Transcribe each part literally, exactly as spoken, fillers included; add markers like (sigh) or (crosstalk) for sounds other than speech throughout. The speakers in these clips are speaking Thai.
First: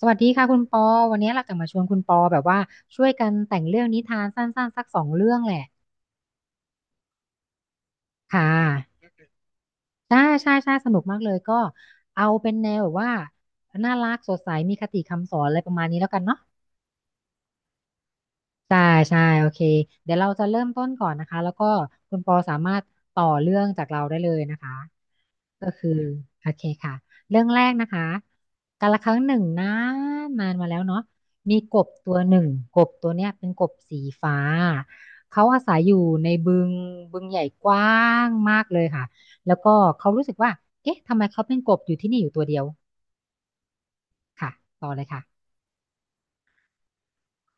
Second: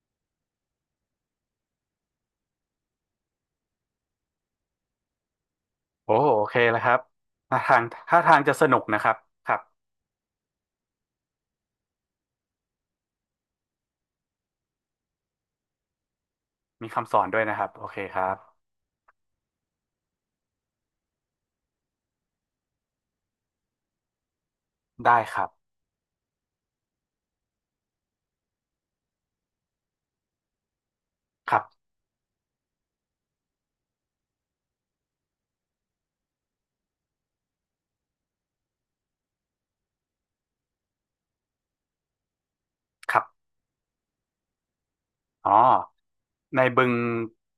สวัสดีค่ะคุณปอวันนี้เราจะมาชวนคุณปอแบบว่าช่วยกันแต่งเรื่องนิทานสั้นๆสักสองเรื่องแหละโอ้โอเคแล้วครับท่าทางท่าทางค่ะจะสนุกนะครับครับใช่ใช่ใช่สนุกมากเลยก็เอาเป็นแนวแบบว่าน่ารักสดใสมีคติคำสอนอะไรประมาณนี้แล้วกันเนาะมีคำสอนด้วยนะครับโอเคครับใช่ใช่โอเคเดี๋ยวเราจะเริ่มต้นก่อนนะคะแล้วก็คุณปอสามารถต่อเรื่องจากเราได้เลยนะคะ ได้ครับก็คือโอเคค่ะเรื่องแรกนะคะกาละครั้งหนึ่งนานนานมาแล้วเนาะคมีรับกบตัวหนึ่งกบตัวเนี้ยเป็นกบสีฟ้าเขาอาศัยอยู่ในบึงบึงใหญ่กว้างมากเลยค่ะแล้วก็เขารู้สึกว่าเอ๊ะทำไมเขาเป็นกบอยู่ที่นี่อยู่ตัวเดียวครับค่ะต่อเลยค่ะอ๋อในบึง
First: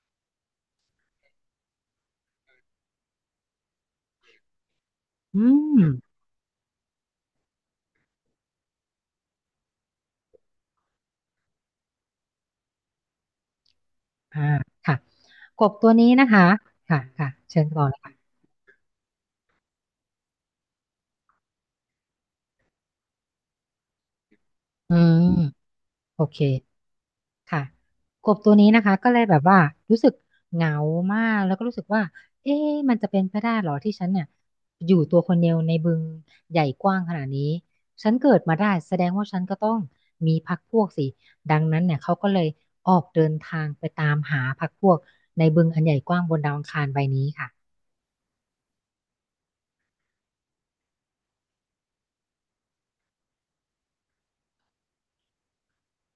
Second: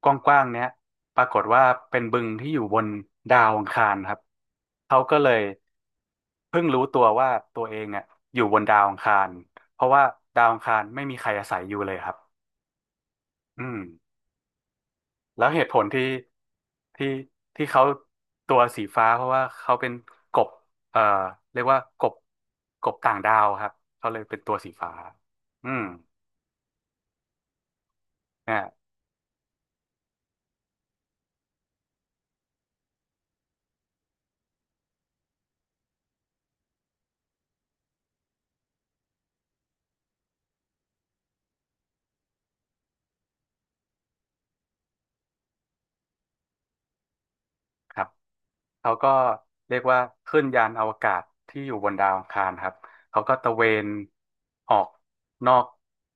กว้างๆเนี้ยปรากฏว่าเป็นบึงที่อยู่บนดาวอังคารครับเขาก็เลอืยมเพิ่งรู้ตัวว่าตัวเองอ่ะอยู่บนดาวอังคารเพราะว่าดาวอังคารไม่มีใครอาศัยอยู่เลยครับอืม อ่าค่ะแล้วกเหตุบผลตัวที่นี้นะคะค่ะที่ค่ะเชิที่ญต่เขาอเลยค่ะตัวสีฟ้าเพราะว่าเขาเป็นกบเอ่อเรียกว่ากบกบต่างดาวครับเขาเลยเป็นตัวสีฟ้าอืมอืมโอเค ค่ะกบตัวเนี่ยนี้นะคะก็เลยแบบว่ารู้สึกเหงามากแล้วก็รู้สึกว่าเอ๊ะมันจะเป็นไปได้เหรอที่ฉันเนี่ยอยู่ตัวคนเดียวในบึงใหญ่กว้างขนาดนี้ฉันเกิดมาได้แสดงว่าฉันก็ต้องมีพรรคพวกสิดังนั้นเนี่ยเขาก็เลยออกเดินทางไปตามหาพรรคพวกในบึงอันใหญ่กว้างบนดาวอังคารใบนี้ค่ะ ครับเขาก็เรียกว่าขึ้นยานอวกาศที่อยู่บนดาวอังคารครับเขาก็ตระเวนออกนอก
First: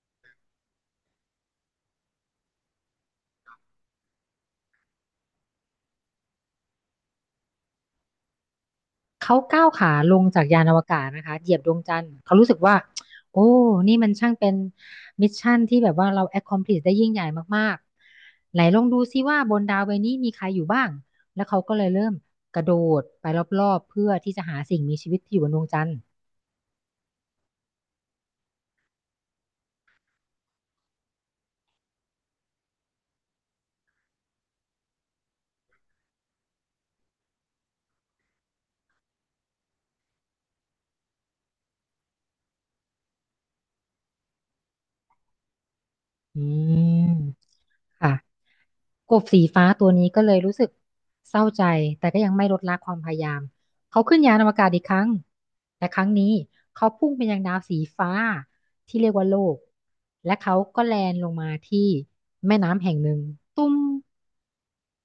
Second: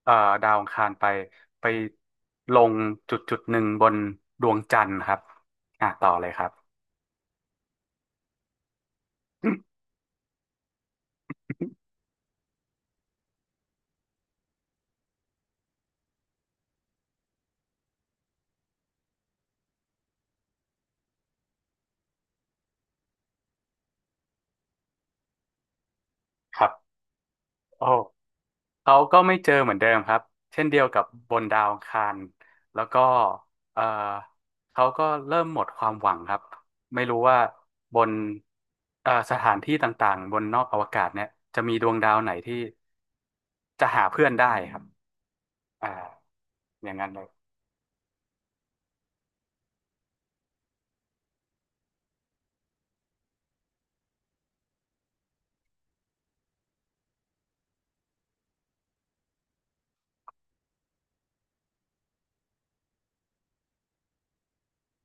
เอ่อดาวอังคารไปไปลงจุดจุดหนึ่งบนดวงจันทร์ครับอ่ะต่อเลยครับ เขาก้าว (coughs) ขาลงจากยานอวกาศนะคะเหยียบดวงจันทร์เขารู้สึกว่าโอ้นี่มันช่างเป็นมิชชั่นที่แบบว่าเรา accomplish ได้ยิ่งใหญ่มากๆไหนลองดูซิว่าบนดาวใบนี้มีใครอยู่บ้างแล้วเขาก็เลยเริ่มกระโดดไปรอบๆเพื่อที่จะหาสิ่งมีชีวิตที่อยู่บนดวงจันทร์ (laughs) ครับโอ้ เขาก็ไม่เจอเหมือนเดิมครับเช่นเดียวกับบนดาวอังคารแล้วก็เอ่อเขาก็เริ่มหมดความหวังครับไม่รู้ว่าบนเอ่อสถานที่ต่างๆบนนอกอวกาศเนี่ยจะมีดวงดาวไหนที่จะหาเพื่อนได้ครับอ่าอือย่างนั้นมเลยค่ะกบสีฟ้าตัวนี้ก็เลยรู้สึกเศร้าใจแต่ก็ยังไม่ลดละความพยายามเขาขึ้นยานอวกาศอีกครั้งแต่ครั้งนี้เขาพุ่งไปยังดาวสีฟ้าที่เรียกว่าโลกและเขาก็แลนลงมาที่แม่น้ำแห่งหนึ่งตุ้ม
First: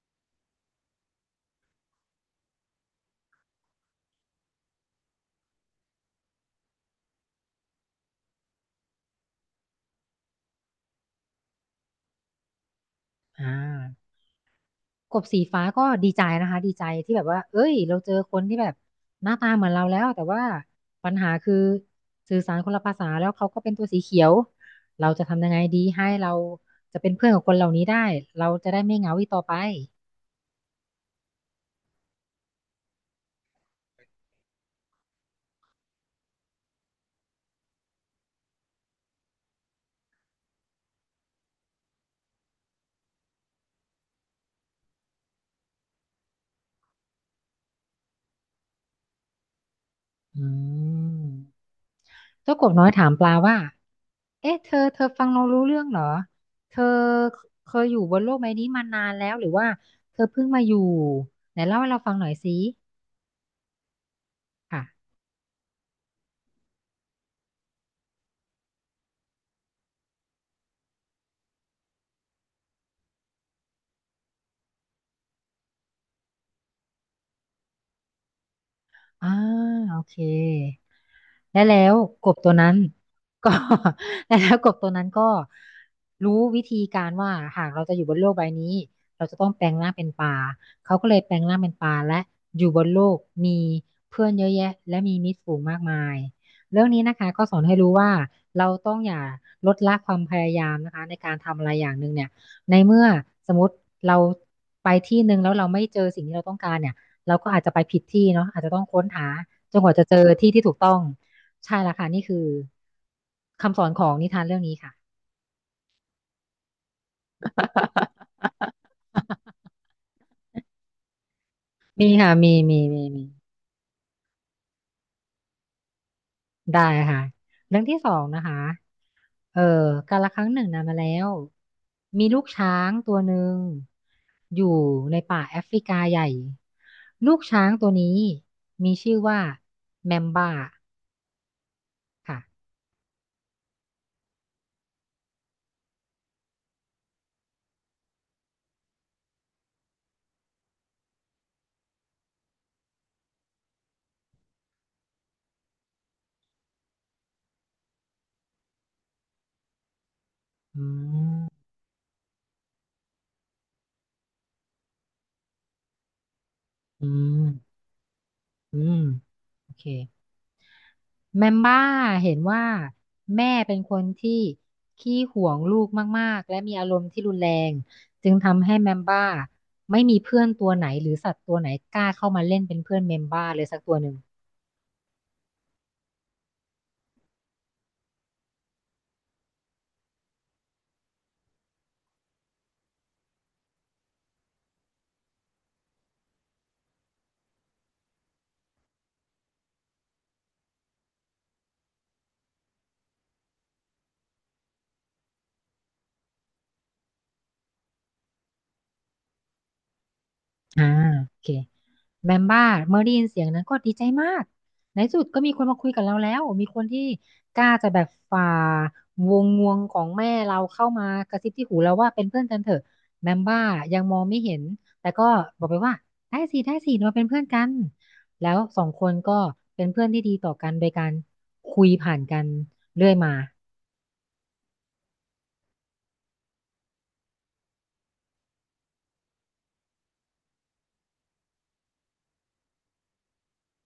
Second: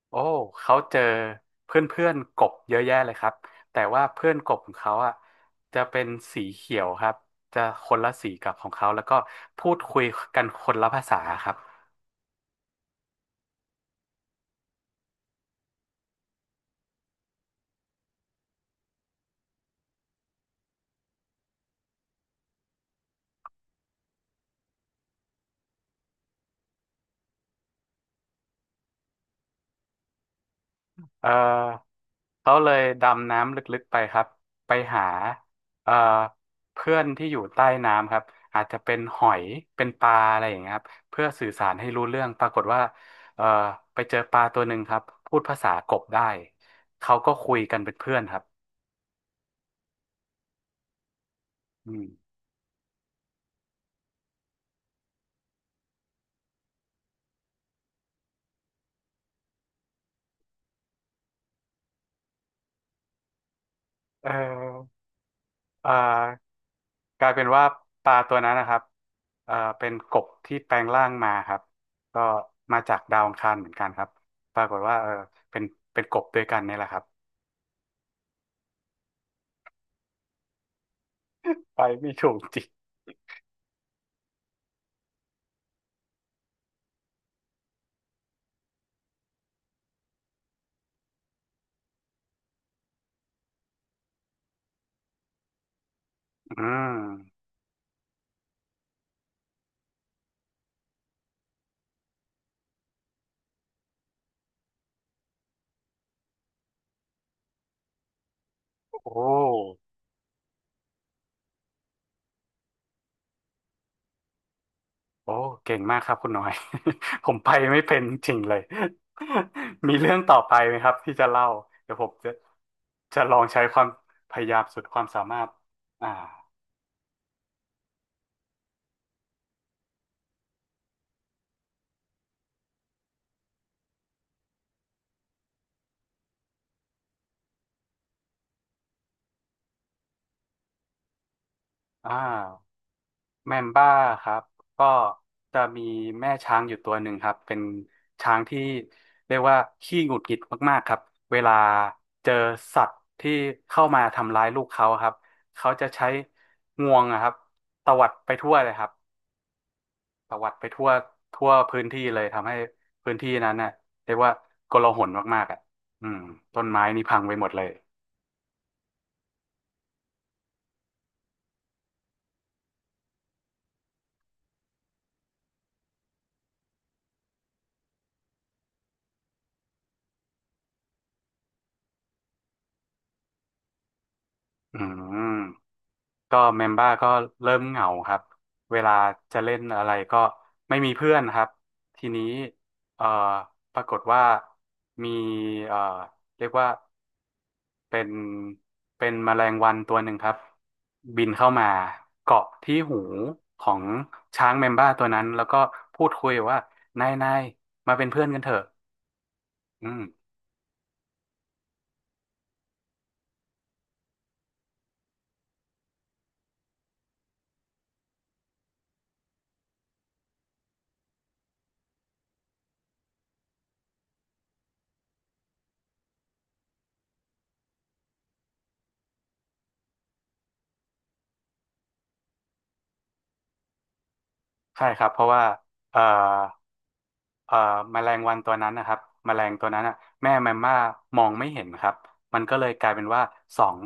โอ้เขาเจอเพื่อนๆกบเยอะแยะเลยครับแต่ว่าเพื่อนกบของเขาอ่ะจะเป็นสีเขียวครับจะคนละสีกับของเขาแล้วก็พูดคุยกันคนละภาษาครับ อ่า กบสีฟ้าก็ดีใจนะคะดีใจที่แบบว่าเอ้ยเราเจอคนที่แบบหน้าตาเหมือนเราแล้วแต่ว่าปัญหาคือสื่อสารคนละภาษาแล้วเขาก็เป็นตัวสีเขียวเราจะทำยังไงดีให้เราจะเป็นเพื่อนกับคนเหล่านี้ได้เราจะได้ไม่เหงาอีกต่อไปเออเขาเลยดำน้ำลึกๆไปครับไปหาเออเพื่อนที่อยู่ใต้น้ำครับอาจจะเป็นหอย เป็นปลาอะไรอย่างเงี้ยครับเพื่อสื่อสารให้รู้เรื่องปรากฏว่าเออไปเจอปลาตัวหนึ่งครับพูดภาษากบได้ เขาก็คุยกันเป็นเพื่อนครับอืมอืมเจ้ากบน้อยถามปลาว่าเอ๊ะเธอเธอฟังเรารู้เรื่องเหรอเธอเคยอยู่บนโลกใบนี้มานานแล้วหรือว่าเธอเพิ่งมาอยู่ไหนเล่าให้เราฟังหน่อยสิเอค่ะอเออกลายเป็นว่าปลาตัวนั้นนะครับเออเป็นกบที่แปลงร่างมาครับก็มาจากดาวอังคารเหมือนกันครับปรากฏว่าเออเป็นเป็นกบด้วยกันเนี่ยแหละครับ อ่าโอเค และไปแล้วไม่กถูบกตัวจริงนั้นก็ (laughs) และแล้วกบตัวนั้นก็รู้วิธีการว่าหากเราจะอยู่บนโลกใบนี้เราจะต้องแปลงร่างเป็นปลาเขาก็เลยแปลงร่างเป็นปลาและอยู่บนโลกมีเพื่อนเยอะแยะและมีมิตรฝูงมากมายอืเรื่องนี้นะคะก็มสอนให้รู้ว่าเราต้องอย่าลดละความพยายามนะคะในการทำอะไรอย่างหนึ่งเนี่ยในเมื่อสมมติเราไปที่หนึ่งแล้วเราไม่เจอสิ่งที่เราต้องการเนี่ยเราก็อาจจะไปผิดที่เนาะอาจจะต้องค้นโอหาจ้นกว่าจะเจอที่ที่ถูกต้อง ใช่ละค่ะนี่คือคำสอนของนิทานเรื่องนี้ค่ะ โอ้เก่งมากครับคุณหน่อย (laughs) ผมไปไม่เป็นจริงเลย (laughs) (laughs) มีเรื่องต่อไปไหมครับที่จะเล่าเดี๋ยวผมีมค่ะจะมีมีมีจะมีลองใช้ความพยายามสุดความสามารถอ่าได้ค่ะเรื่องที่สองนะคะเออกาลครั้งหนึ่งนานมาแล้วมีลูกช้างตัวหนึ่งอยู่ในป่าแอฟริกาใหญ่ลูกช้างตัวนี้มีชื่อว่าแมมบ้าอ่ค่ะา แมมบ้าครับก็จะมีแม่ช้างอยู่ตัวหนึ่งครับเป็นช้างที่เรียกว่าขี้หงุดหงิดมากๆครับเวลาเจอสัตว์ที่เข้ามาทำร้ายลูกเขาครับเขาจะใช้งวงอะครับตวัดไปทั่วเลยครับตวัดไปอืทั่วมทั่วพื้นที่เลยทำให้พื้นที่นั้นน่ะเรียกว่าโกลาหลมากๆอ่ะอืมต้นไม้นี่พังไปหมดเลยอืมโอเค แมมบ้าเห็นว่าแม่เป็นคนที่ขี้หวงลูกมากๆและมีอารมณ์ที่รุนแรงจึงทำให้แมมบ้าไม่มีเพื่อนตัวไหนหรือสัตว์ตัวไหนกล้าเข้ามาเล่นเป็นเพื่อนแมมบ้าเลยสักตัวหนึ่งอืม ก็เมมเบอร์ก็เริ่มเหงาครับเวลาจะเล่นอะไรก็ไม่มีเพื่อนครับทีนี้เอ่อปรากฏว่ามีเอ่อเรียกว่าเป็นเป็นแมลงวันตัวหนึ่งครับบินเข้ามาเกาะที่หูของช้างเมมเบอร์ตัวนั้นแล้วก็พูดคุยว่านายนายมาเป็นเพื่อนกันเถอะอืมอ่าโอเค แมมบ้าเมื่อได้ยินเสียงนั้นก็ดีใจมากในที่สุดก็มีคนมาคุยกับเราแล้วมีคนที่กล้าจะแบบฝ่าวงงวงของแม่เราเข้ามากระซิบที่หูเราว่าเป็นเพื่อนกันเถอะแมมบ้ายังมองไม่เห็นแต่ก็บอกไปว่าได้สิได้สิเราเป็นเพื่อนกันแล้วสองคนก็เป็นเพื่อนที่ดีต่อกันโดยการคุยผ่านกันเรื่อยมา ใช่ครับเพราะว่าเอ่อ เอ่อแมลงวันตัวนั้นนะครับแมลงตัวนั้นอ่ะแม่แมมม่ามองไม่เห็นครับมันก็เลยกลายเป็นว่าสอง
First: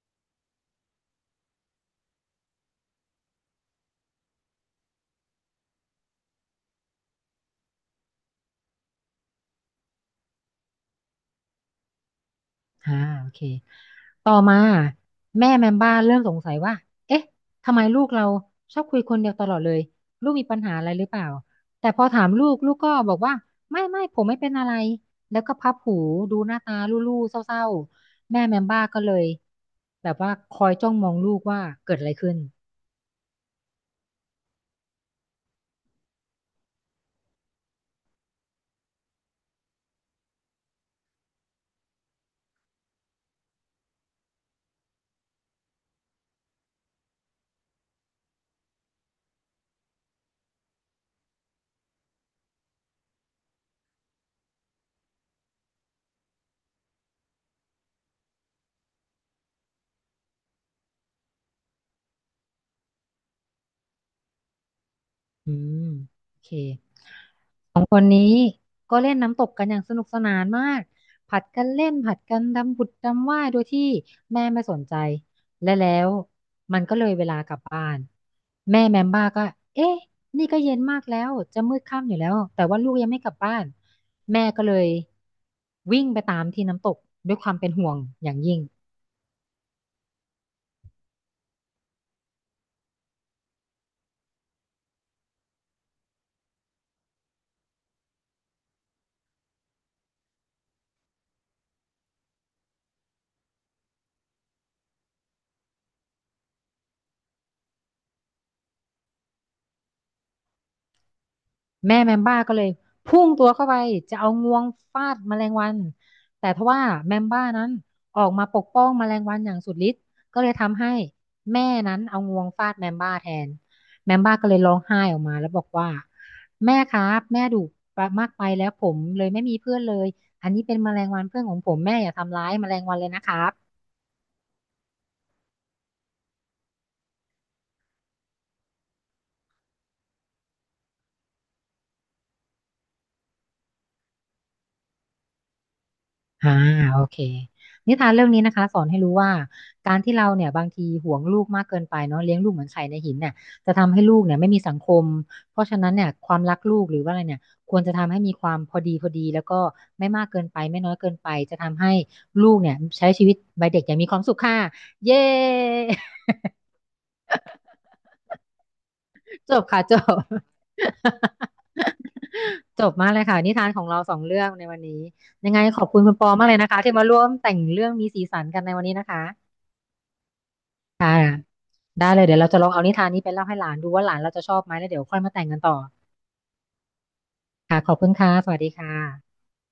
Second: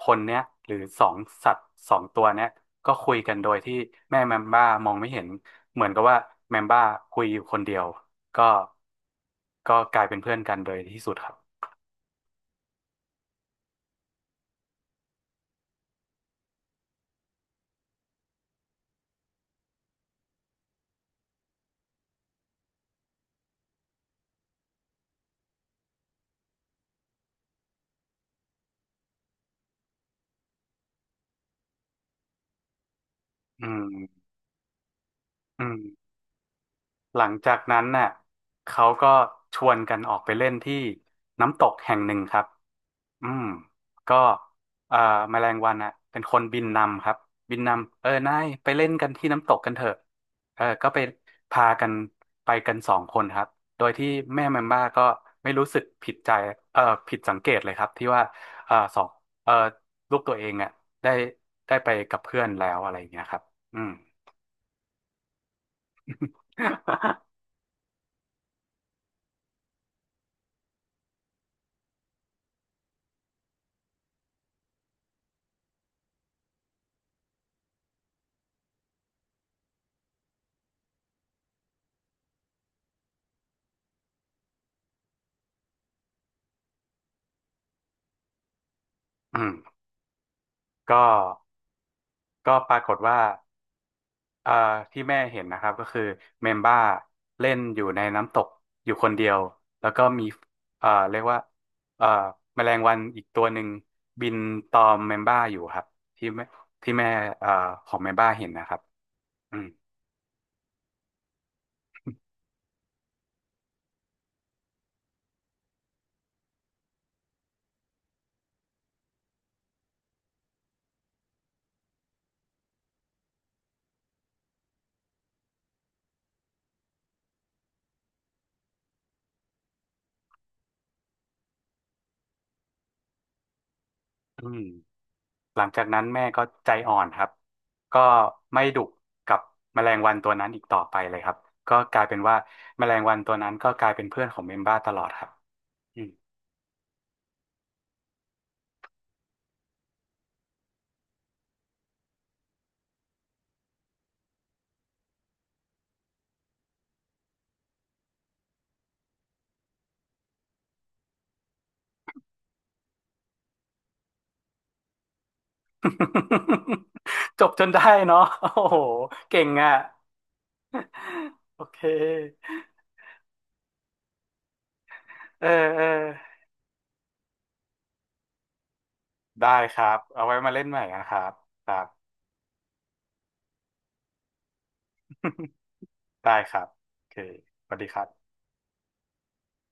คนเนี้ยหรือสองสัตว์สองตัวเนี้ยก็คุยกันโดยที่แม่แมมม่ามองไม่เห็นเหมือนกับว่าแมมม่าคุยอยู่คนเดียวก็ก็กลายเป็นเพื่อนกันโดยที่สุดครับอ่าโอเค ต่อมาแม่แมมบ้าเริ่มสงสัยว่า เอ๊ะ ทำไมลูกเราชอบคุยคนเดียวตลอดเลย ลูกมีปัญหาอะไรหรือเปล่า แต่พอถามลูกลูกก็บอกว่าไม่ไม่ผมไม่เป็นอะไร แล้วก็พับหูดูหน้าตาลู่ๆเศร้าๆ แม่แมมบ้าก็เลยแบบว่าคอยจ้องมองลูกว่าเกิดอะไรขึ้นอืมอืมหลังจากนั้นน่ะเขาก็ชวนกันออกไปเล่นที่น้ำตกแห่งหนึ่งครับ อืมก็เอ่อแมลงวันอ่ะเป็นคนบินนำครับบินนำเออนายไปเล่นกันที่น้ำตกกันเถอะเออก็ไปพากันไปกันสองคนครับโดยที่แม่แมมบ้าก็ไม่รู้สึกผิดใจเออผิดสังเกตเลยครับที่ว่าเออสองเออลูกตัวเองอ่ะได้ได้ไปกับเพื่อนแล้วอะไรอย่างเงี้ยครับอืม อืมโอเค ก็เล่นน้ำตกกันอย่างสนุกสนานมากผัดกันเล่นผัดกันดำผุดดำว่ายโดยที่แม่ไม่สนใจและแล้วมันก็เลยเวลากลับบ้านแม่แมมบ้าก็เอ๊ะนี่ก็เย็นมากแล้วจะมืดค่ำอยู่แล้วแต่ว่าลูกยังไม่กลับบ้านแม่ก็เลยวิ่งไปตามที่น้ำตกด้วยความเป็นห่วงอย่างยิ่ง (laughs) อืมก็ก็ปรากฏว่า อ่าที่แม่เห็นนะครับก็คือเมมบ้าเล่นอยู่ในน้ำตกอยู่คนเดียวแล้วก็มีอ่าเรียกว่าอ่าแมลงวันอีกตัวหนึ่งบินตอมเมมบ้าอยู่ครับที่แม่ที่แม่อ่าของเมมบ้าเห็นนะครับอืมแม่แมมบ้าก็เลยพุ่งตัวเข้าไปจะเอางวงฟาดแมลงวันแต่ทว่าแมมบ้านั้นออกมาปกป้องแมลงวันอย่างสุดฤทธิ์ก็เลยทำให้แม่นั้นเอางวงฟาดแมมบ้าแทนแมมบ้าก็เลยร้องไห้ออกมาแล้วบอกว่าแม่ครับแม่ดุมากไปแล้วผมเลยไม่มีเพื่อนเลยอันนี้เป็นแมลงวันเพื่อนของผมแม่อย่าทำร้ายแมลงวันเลยนะครับ อืมหลังจากนั้นแม่ก็ใจอ่อนครับก็ไม่ดุกับแมลงวันตัวนั้นอีกต่อไปเลยครับก็กลายเป็นว่าแมลงวันตัวนั้นก็กลายเป็นเพื่อนของเมมบ้าตลอดครับ อ่าโอเคนิทานเรื่องนี้นะคะสอนให้รู้ว่าการที่เราเนี่ยบางทีห่วงลูกมากเกินไปเนาะเลี้ยงลูกเหมือนไข่ในหินเนี่ยจะทำให้ลูกเนี่ยไม่มีสังคมเพราะฉะนั้นเนี่ยความรักลูกหรือว่าอะไรเนี่ยควรจะทำให้มีความพอดีพอดีแล้วก็ไม่มากเกินไปไม่น้อยเกินไปจะทำให้ลูกเนี่ยใช้ชีวิตวัยเด็กอย่างมีความสุขค่ะเย้ (laughs) (laughs) จบจนได้เนาะโอ้โหเก่งจบอ่ะค่ะจบ โอเค (laughs) จบมากเลยค่ะนิทานของเราสองเรื่องในวันนี้เออยังไงขเอออบคุณคุณปอมากเลยนะคะที่มาร่วมแต่งเรื่องมีสีสันกันในวันนี้นะคะ ได้ครับ เอาไว้มาเล่นใหม่นะครับครับ ได้เลยเดี๋ยวเราจะลองเอานิทานนี้ไปเล่าให้หลานดูว่าหลานเราจะชอบไหมแล้วเดี๋ยวค่อยมาแต่ง (laughs) กันต่อได้ครับโอเคสวัค่ะสดีขอคบรัคุณค่ะบสวัสดีค่ะ